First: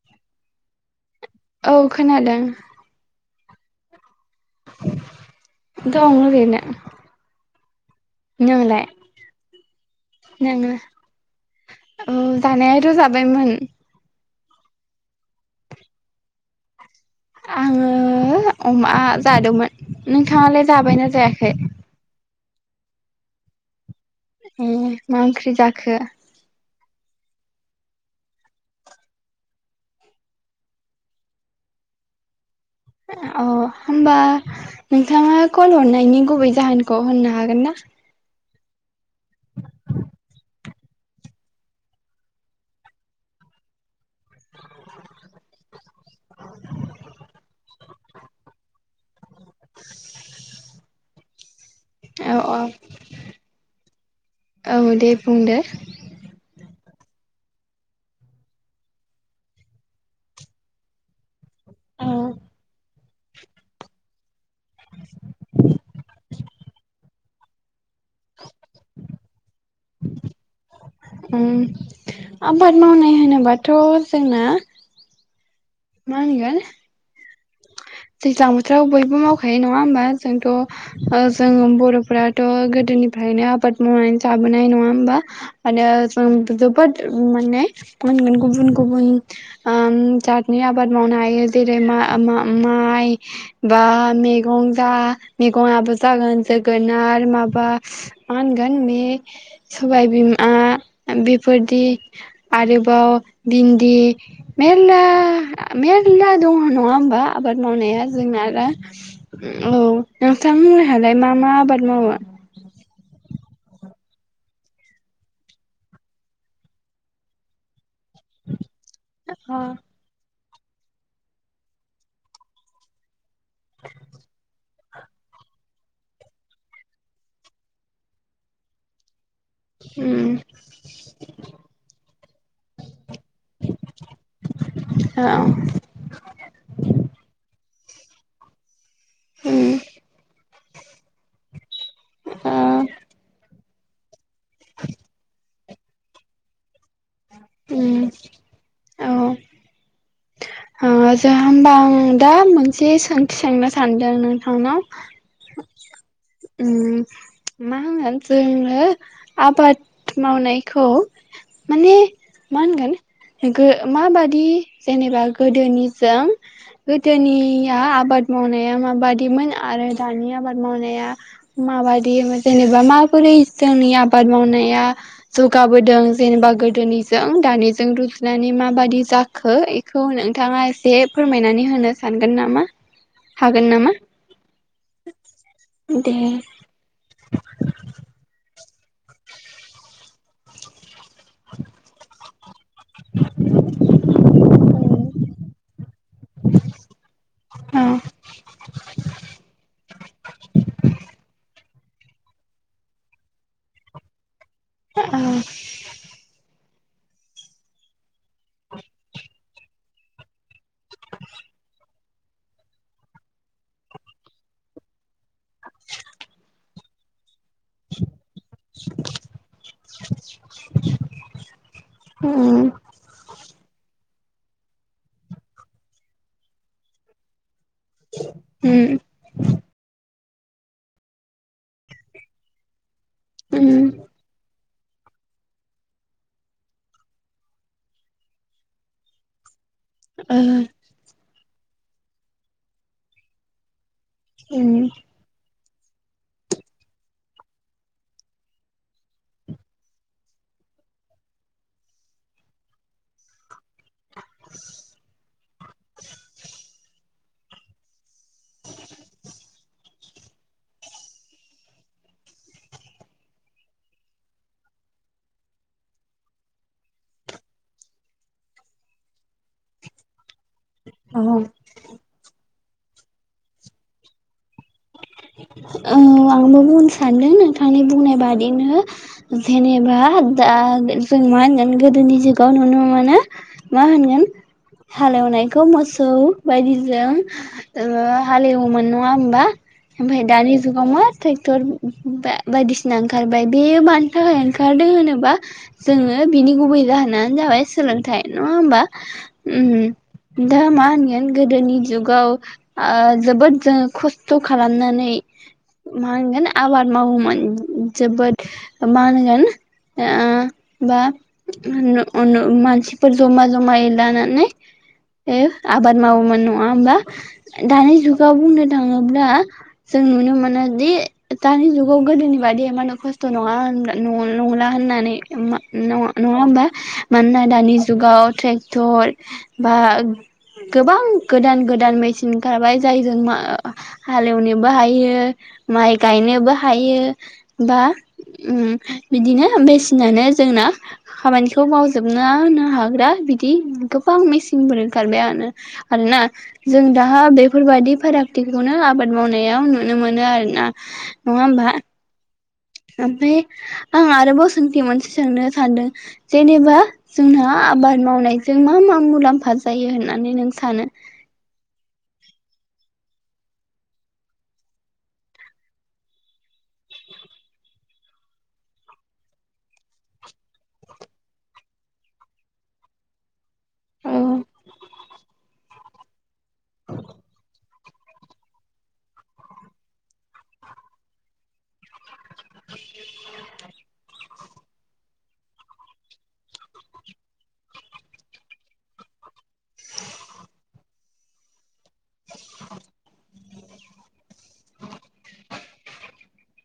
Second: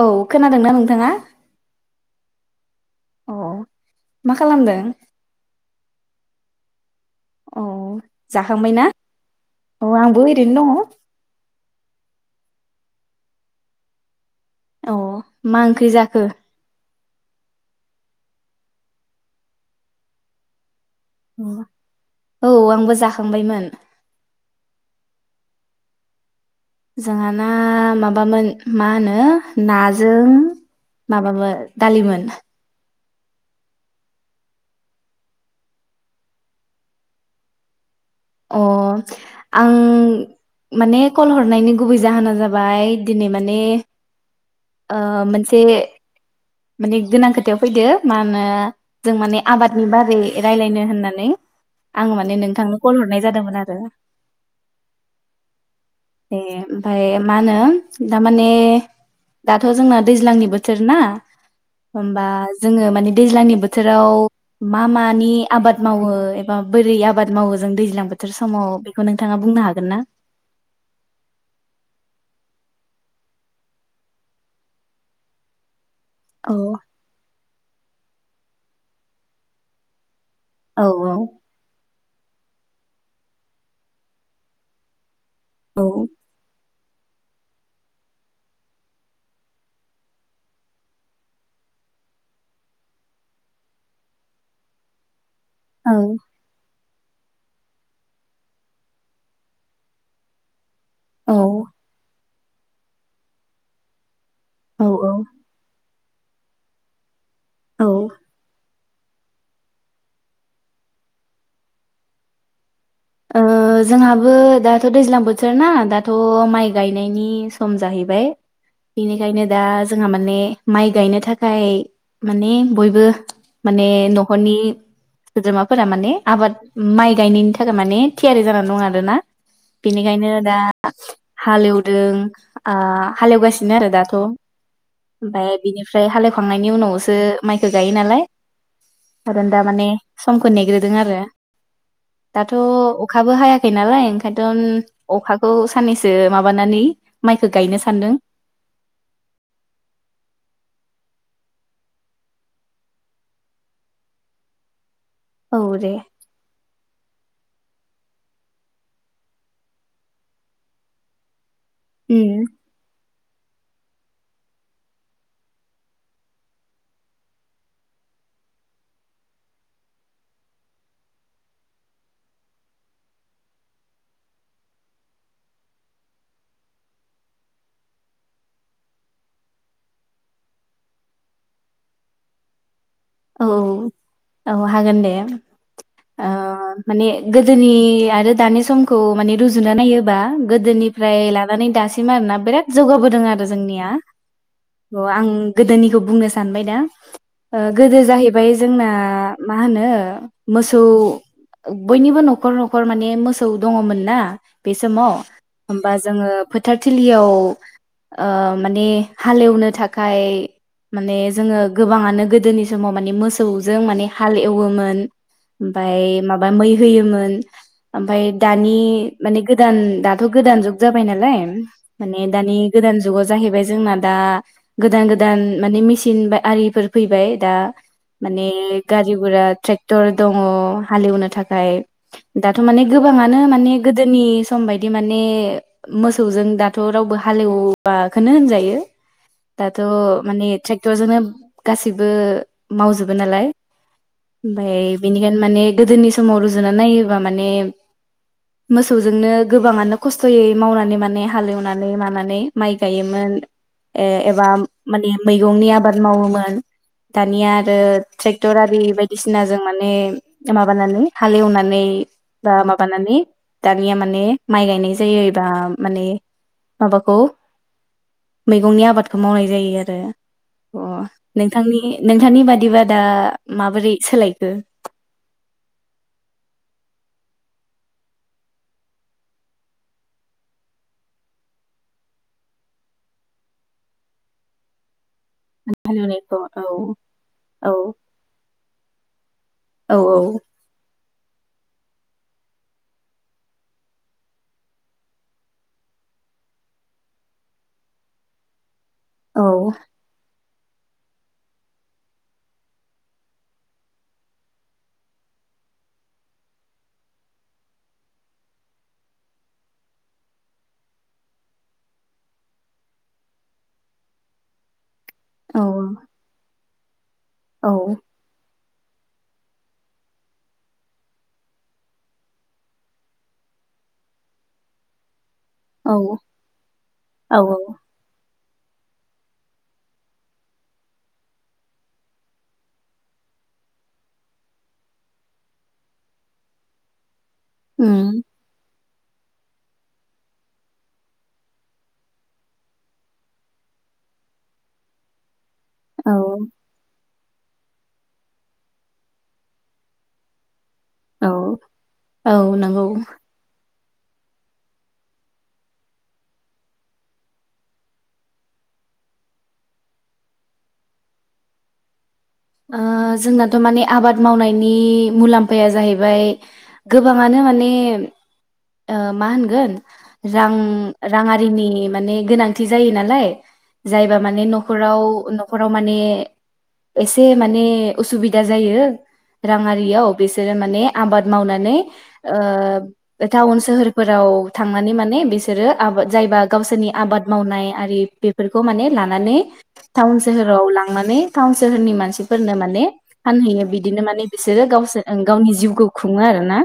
औ खोनादोंना नोंथाङा? औ खोनादों। अ दं ओरैनो। औ जाखांबाय नोंलाय ना? औ आंबो ओरैनो नोङो दंङ औ जानायाथ' जाबायमोन। औ औ मा ओंख्रि जाखो? आङो अमा जादोंमोन नोंथाङालाय जाबायना जायाखै? औ आंबो जाखांबायमोन ए मा ओंख्रि जाखो जोंहा ना माबामोन मा होनो नाजों माबामोन दालिमोन। औ होमबा नोंथाङा कल हरनायनि गुबै जाहोनखौ होननो हागोन ना। अ आं माने कल हरनायनि गुबै जाहोना जाबाय दिनै माने ओ मोनसे माने गोनां खोथायाव फैदो मा होनो जों माने आबादनि बागै रायलायनो होननानै आं औ माने औ नोंथांनो कल हरनाय जादोंमोन आरो औ दे बुंदो ए फाय मा होनो थारमाने दाथ' जोंना दैज्लांनि बोथोर ना औ होमबा जोङो मानि दैज्लांनि बोथोराव मा मानि आबाद मावो एबा बोरै आबाद मावो जों दैज्लां बोथोर समाव बेखौनो नोंथाङा बुंनो हागोन ना ओम आबाद मावनाय होनोबाथ' जोंना मा औ [unintelligible] दैज्लां बोथोराव बयबो मावखायो नङा होमबा औ जोंथ' जों बर' फ्राथ' गोदोनिफ्रायनो आबाद मावनानै जाबोनाय नङा होमबा औ मानो जों जोबोद माने [unintelligible] गुबुन गुबुन ओ जातनि आबाद मावनो हायो जेरै मा-मा माइ बा मेगं जा औ मेगङाबो जागोन जो गोनार माबा मा होनगोन बे सबाय बिमा बेफोरदि आरोबाव भिन्दि औ मेलला मेल ला दङ' नङा होमबा आबाद मावनाया औ जोंना आरो औ नोंथांमोनहालाय मा मा आबाद मावो ओ जोंहाबो दाथ' दैज्लां बोथोर ना दाथ' माइ गायनायनि सम जाहै बाय बिनिखायनो अ दा जोंहा माने माइ गायनो थाखाय माने बयबो माने न'खरनि सोद्रोमाफोरा माने आबाद माइ गायनायनि थाखाय माने थियारि जानानै दं आरो ना। उम बेनिखायनो दा हालेवदों आ हालेवगासिनो आरो दाथ' औ ओमफाय बिनिफ्राय हालेवखांनायनि उनावसो माइ गायो नालाय आरो दा उम माने समखौ नेग्रोदों आरो दाथ' ओ अखाबो हायाखै नालाय एदम अखाखौ साननैसो माबानानै माइखो गायनो उम सानदों। औ ओ जो [unintelligible] होमबा आं दा मोनसे सोंथि सोंनो सानदों नोंथांनाव औ दे उम मा होनो जोङो आबाद मावनायखौ माने उम मा होनगोन गो माबादि जेनेबा गोदोनिजों गोदोनिया आबाद मावनाया माबादिमोन आरो दानि आबाद मावनाया माबादि जेनेबा माबोरै जोंनि आबाद मावनाया जौगाबोदों जेनेबा गोदोनिजों दानिजों रुजुनानै माबादि जाखो एख खौ नोंथाङा एसे फोरमायनानै होनो सानगोन नामा? औ हागोन नामा? औ हागोन दे दे ओ माने गोदोनि आरो दानि समखौ माने रुजुना नायोबा गोदोनि फ्राय लानानै दासिम आरोना बिराद जौगाबोदों आरो जोंनिया [unintelligible] आं गोदोनिखौ बुंनो सानबाय दा ओ औ गोदो जाहैबाय जोंना मा होनो मोसौ बयनिबो नखर नखर माने मोसौ दङमोन ना बे समाव औ होमबा जोङो फोथारथिलियाव ओ माने हालेवनो थाखाय माने जोङो गोब बाङानो गोदोनि समाव माने मोसौजों माने हाल एवोमोन ओमफाय माबा मै होयोमोन। ओमफाय दानि माने गोदान दाथ' गोदान जुग जाबाय नालाय माने दानि उम गोदान जुगाव जाहैबाय जोंना दा गोदान गोदान माने मेसिन बा आरिफोर फैबाय दा माने उम गारि गुरा ट्रेक्टर दङ हालेवनो थाखाय दाथ' माने गोबाङानो उम माने गोदोनि सम बायदि माने मोसौजों दाथ' रावबो हालेवआखोनो होनजायो। दाथ' ओ माने ट्रेक्टरजोनो गासिब बो मावजोबो नालाय उम ओमफाय बिनिखायनो माने गोदोनि समाव रुजुनानै नायोबा माने मोसौजोंनो गोबाङानो खस्थयै मावनानै माने हालेवनानै मानानै माइ गायोमोन। ए एबा माने मैगंनि आबाद मावोमोन। दानिया आरो ट्रेक्टर आरि बायदिसिना जों माने ओ माबानानै हालेवनानै बा माबानानै दानिया माने माइ गायनाय जायोबा माने माबाखौ मैगंनि आबादखौ मावनाय जायो आरो अ औ नों थांनि नोंथांनि बादिबा दा माबोरै सोलायखो? औ आंबो बुंनो सानदों नोंथांनि बुंनाय बादिनो जेनेबा दा जों मा होनगोन गोदोनि जुगाव नुनो मोनो मा होनगोन? हालेवनायखौ मोसौ हालेवनायखौ औ बायदिजों औ ओ हालेवोमोन नङा ओमबा? औ ओमफाय दानि जुगाव मा हो ट्रेक्टर बा-बायदिसिना ओंखारबाय बेयो मानि थाखाय ओंखारदों होनोबा जोङो बिनि गुबै जाहोनानो जाबाय सोलोंथाइ नङा होमबा? औ उम दा मा होनगोन गोदोनि जुगाव ओ जोबोद जों खस्थ खालामनानै मा होनगोन आबाद मावोमोन जोबोद मा होनगोन ओ बा नु नु मानसिफोर जमा जमायै लानानै। ए औ आबाद मावोमोन नङ नङा होमबा? औ दानि जुगाव बुंनो थाङोब्ला जों नुनो मोनो दि दानि जुगाव गोदोनि बायदि मानो खस्थ नङा होन नंला होननानै मा नङा औ नङा ओमबा औ मानोना दानि जुगाव ट्रेक टर बा गोबां गोदान गोदान मेचिन ओंखारबाय जायजों मा हालेवनोबो हायो माइ गायनोबो हायो। बा उम उम बिदिनो मेसिनानो जोंना खामानिखौ मावजोबना होनो हाग्रा बिदि गोबां मेचिनफोर ओंखारबाय आनो औ आरोना जों दा हा बेफोरबायादि फारागथिखौनो आ आबाद मावनायाव नुनो मोनो आरो ना? औ औ नों ओमफाय आं आरोबाव सोंथि मोनसे सोंनो सानदों जेनेबा जोंहा आबाद मावनायजों मा मा मुलाम्फा जायो होननानै नों सानो? ओ जोंनाथ माने आबाद मावनायनि मुलाम्फाया जाहैबाय गोबाङानो माने ओ मा होनगोन रां रांआरिनि माने गोनांथि जायो नालाय। जायबा औ माने न'खराव नखराव माने एसे ए माने असुबिदा जायो रांआरियाव बिसोरो माने आबाद मावनानै। ओ टाउन सोहोरफोराव। थांनानै माने बिसोरो आबाद जायबा गावसोरनि आबाद मावनाय आरि बेफोरखौ माने लानानै। थावन सोहोराव लां माने टाउन सोहोरनि मा मानसिफोरनो माने फानहैयो बिदिनो माने बिसोरो गावसोर ओं गावनि जिउखौ खुङो आरो ना।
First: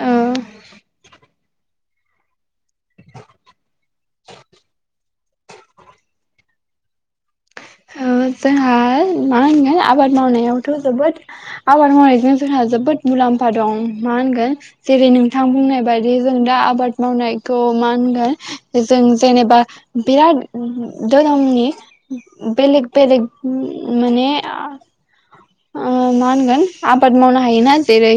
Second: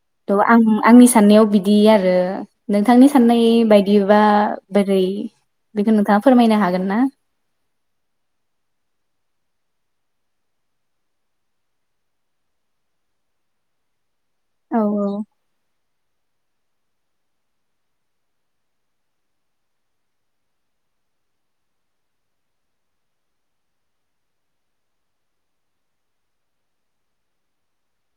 औ थ आं आंनि साननायाव बि दि आरो। नोंथांनि साननाय बाय दिबा बोरै बेखो नोंथाङा फोरमायनो हागोन ना। ओ जोंहा मा होनगोन आबाद मावनायावथ जोबोद आबाद मावनायजों जोंहा जोबोद मुलाम्फा दं। मा होनगोन औ जेरै नोंथां बुंनाय बादि जों दा बाद मावनायखौ मा होनगोन जों जेनेबा बिराद धोरोमनि बेलेग बेलेग माने ओ मा होनगोन आबाद मावनो हायोना जेरै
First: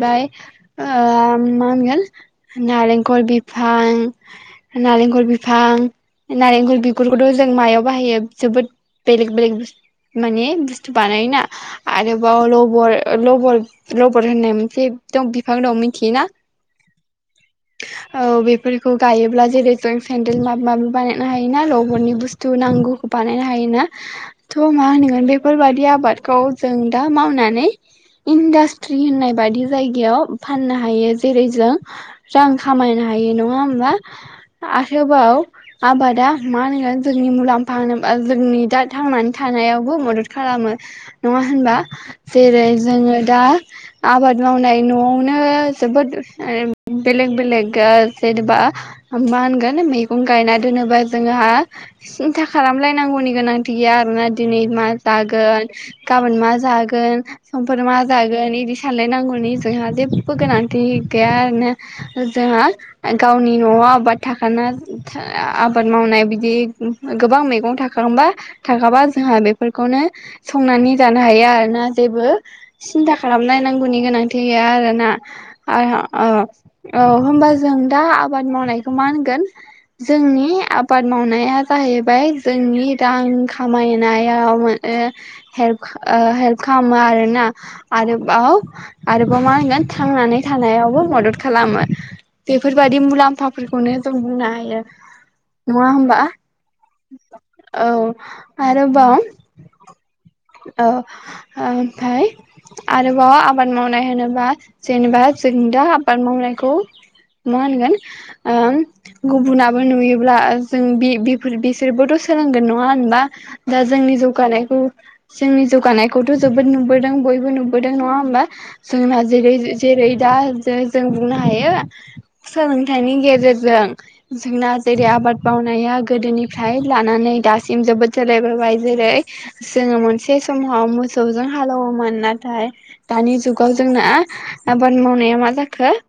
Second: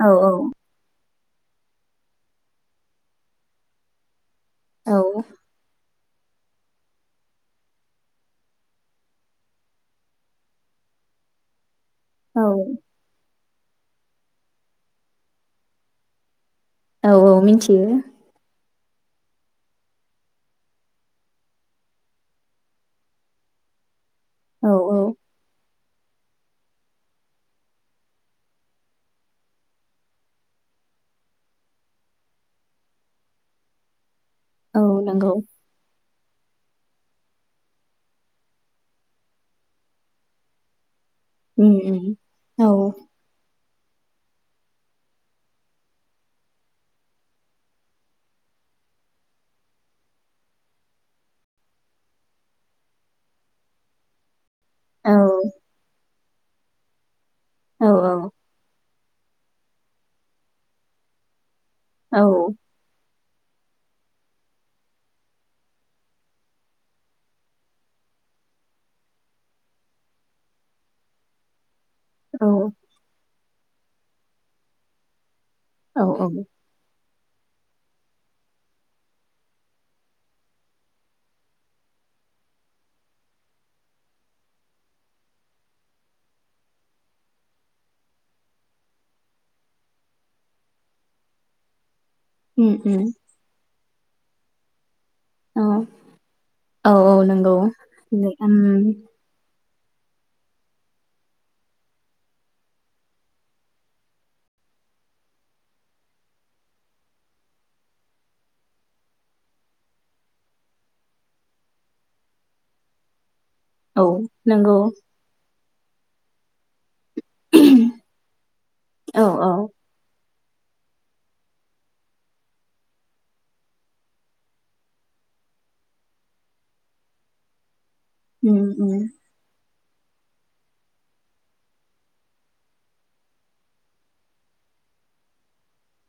औ ओ मा होनगोन नारेंखल बिफां नालेंखल औ बिफां नारेंखल बिगुरखौथ' जों मायाव बाहायो जोबोद बेलेग बेलेग माने बुस्थु बानायोना आरोबाव औ लबर लबर रबर होननाय मोनसे दं बिफां दं मिथियोना औ औ मिन्थियो फोरखौ गायोब्ला जेरै जों सेन्देल माब माबि बानायनो हायोना लबरनि बुस्थु नांगौ बानायनो हायोना औ थ' मा औ होनगोन बेफोरबायादिया आबादखौ जों दा मावनानै इन्डासट्रि होननाय बायि जायगायाव फाननो हायो जेरै जों रां खामायनो हायो नङा होमबा औ नंगौ आहोबाव आबाद दा मा होनगोन जोंनि मुलाम फानोबा जोंनि दा थांनानै थानायावबो मदद खालामो नङा उम होनबा उम औ जेरै जोङो दा आबाद मावनाय न'आवनो जोबोद ओ बेलेग बेलेग ओ जेनेबा मा होनगोन मैगं गायना दोनोबा जोंहा था खालामलायनांगौनि गोनांथि गैया आरो ना दिनै मा औ जागोन गाबोन मा जागोन समफोर औ मा जागोन इदिस सानलायनांगौनि जोंहा जेबो गोनांथि गैया आर ना। औ जोंहा गावनि न'आव आबाद थाखाना आबाद मावनाय बिदि गोबां मैगं थाखांबा थाखाबा जोंहा बेफोरखौनो संनानै जानो हायो आरोना। जेबो औ सिन्था खालामनाय नांगौनि गोनांथि गैया आरोना। आ औ औ अह। औ होमबा जों दा आबाद मावनायखौ मा होनगोन जोंनि आबाद मावनाया जाहैबाय जोंनि रां खामायनायाव म ओ हेल्प खा ओ हेल्प खालामो आरोना आरोबाव आरोबाव मा होनगोन थांनानै थानायावबो मदद खालामो। उम बेफोरबायदि उम मुलाम्फाफोरखौ खौनो जों बुंनो हायो। औ नङा होमबा? औ औ नंगौ औ नोंथां। आरोबाव औ ओमफ्राय आरोबाव आबाद मावनाय होनोबा जेनेबा जों दा आबाद मावनायखौ मा होनगोन ओ गुबुनाबो नुयोब्ला जों बे बि बिसोरबोथ' सोलोंगोन नङा होनबा? दा औ जोंनि जौगानायखौ नंगौ जोंनि जौगानायखौथ' जोबोद नुबोद बयबो नुबोदों नङा होमबा जोंना औ औ जेरै जेरै दा जै जों बुंनो हायो सोलोंथाइनि गेजेरजों जोंना जेरै आबाद मावनाया गोदोनिफ्राय लानानै दासिम जोबोद उम सोलायबोबाय उम जेरै जोङो मोनसे समाव मोसौजों हालौवोमोन नाथाय दानि जुगाव जोंना आबाद मावनाया मा जाखो दानि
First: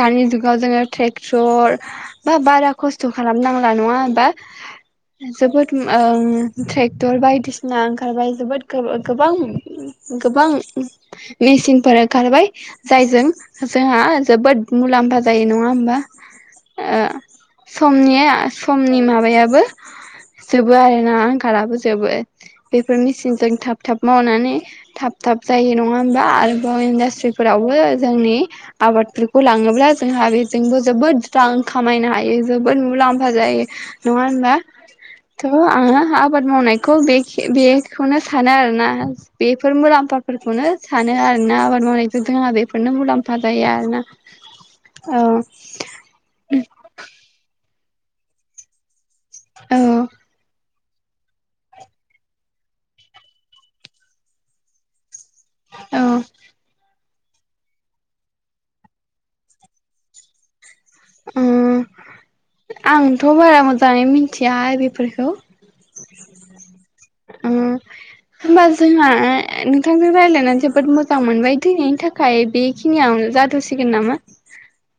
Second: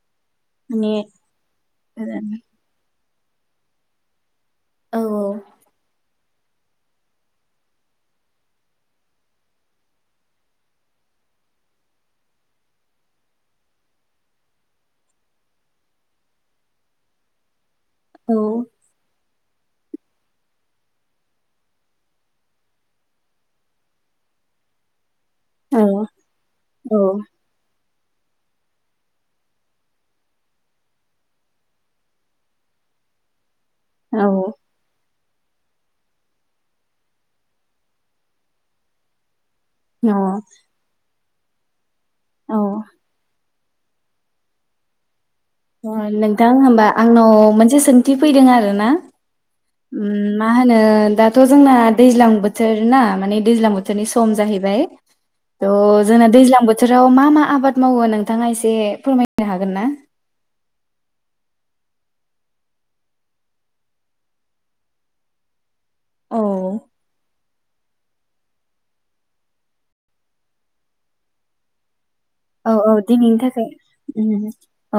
दानि जुगाव जोङो माने ट्रेक्टर बा बारा खस खस्थ' खालामनांला नङा होमबा? औ जोबोद उम ओम ट्रेक्टर बायदिसिना ओंखारबाय जोबोद गोबां गोबां मेसिनफोर ओंखारबाय जायजों जोंहा जोबोद मुलाम्फा जायो नङा होमबा ओह? औ समनिआ समनि माब माबायाबो जोबो आरोना आंखालाबो जोबो बेफोर मेचिनजों थाब थाब मावनानै थाब थाब जायो औ नङा होमबा आरोबाव औ इन्डास्ट्रिफोरावबो जोंनि आबादफोरखौ लाङोब्ला जोंहा बेजोंबो जोबोद रां खामायनो हायो जोबोद मुलाम्फा जायो। नङा औ होनबा? थ' आङो आबाद मावनायखौ बे बेखौनो सानो आरोना। बेफोर मुलाम्फाफोरखौनो सानो आरो। [unintelligible] आबाद मावनाय जोंहा औ बेफोरनो मुलामफा जायो आरोना औ। नोंथां होमबा आंनाव मोनसे सोंथि फैदों आरो ना। औ उ माह नो दाथ' जोंना दैज्लां बोथोर ना माने दैज्लां बोथोरनि सम जाहैबाय औ त' जोंना दैज्लां बथोर। औ मा मा आबाद मावो नोंथाङा एसे फोरमायनो हागोन ना। ओ आंथ' बारा मोजाङै मिथिया बेफोरखौ। औ। उम होनबा जोंहा नोंथांजों रायज्लायनानै जोबोद मोजां मोनबाय दिनैनि थाखाय औ औ बेखिनियावनो दिनैनि थाखाय जाथ'सिगोन नामा?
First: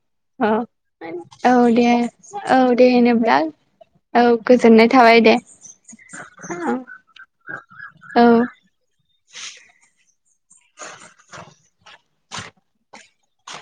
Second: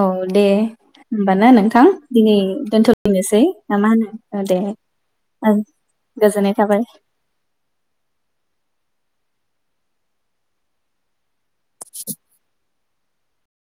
औ दे होनोमबा ना औ नोंथां दे दिनै औ दे होनोब्ला दोनथ'फैनोसै ना मा होनो औ दे गोजोननाय थाबाय दे ओ गोजोननाय थाबाय। औ।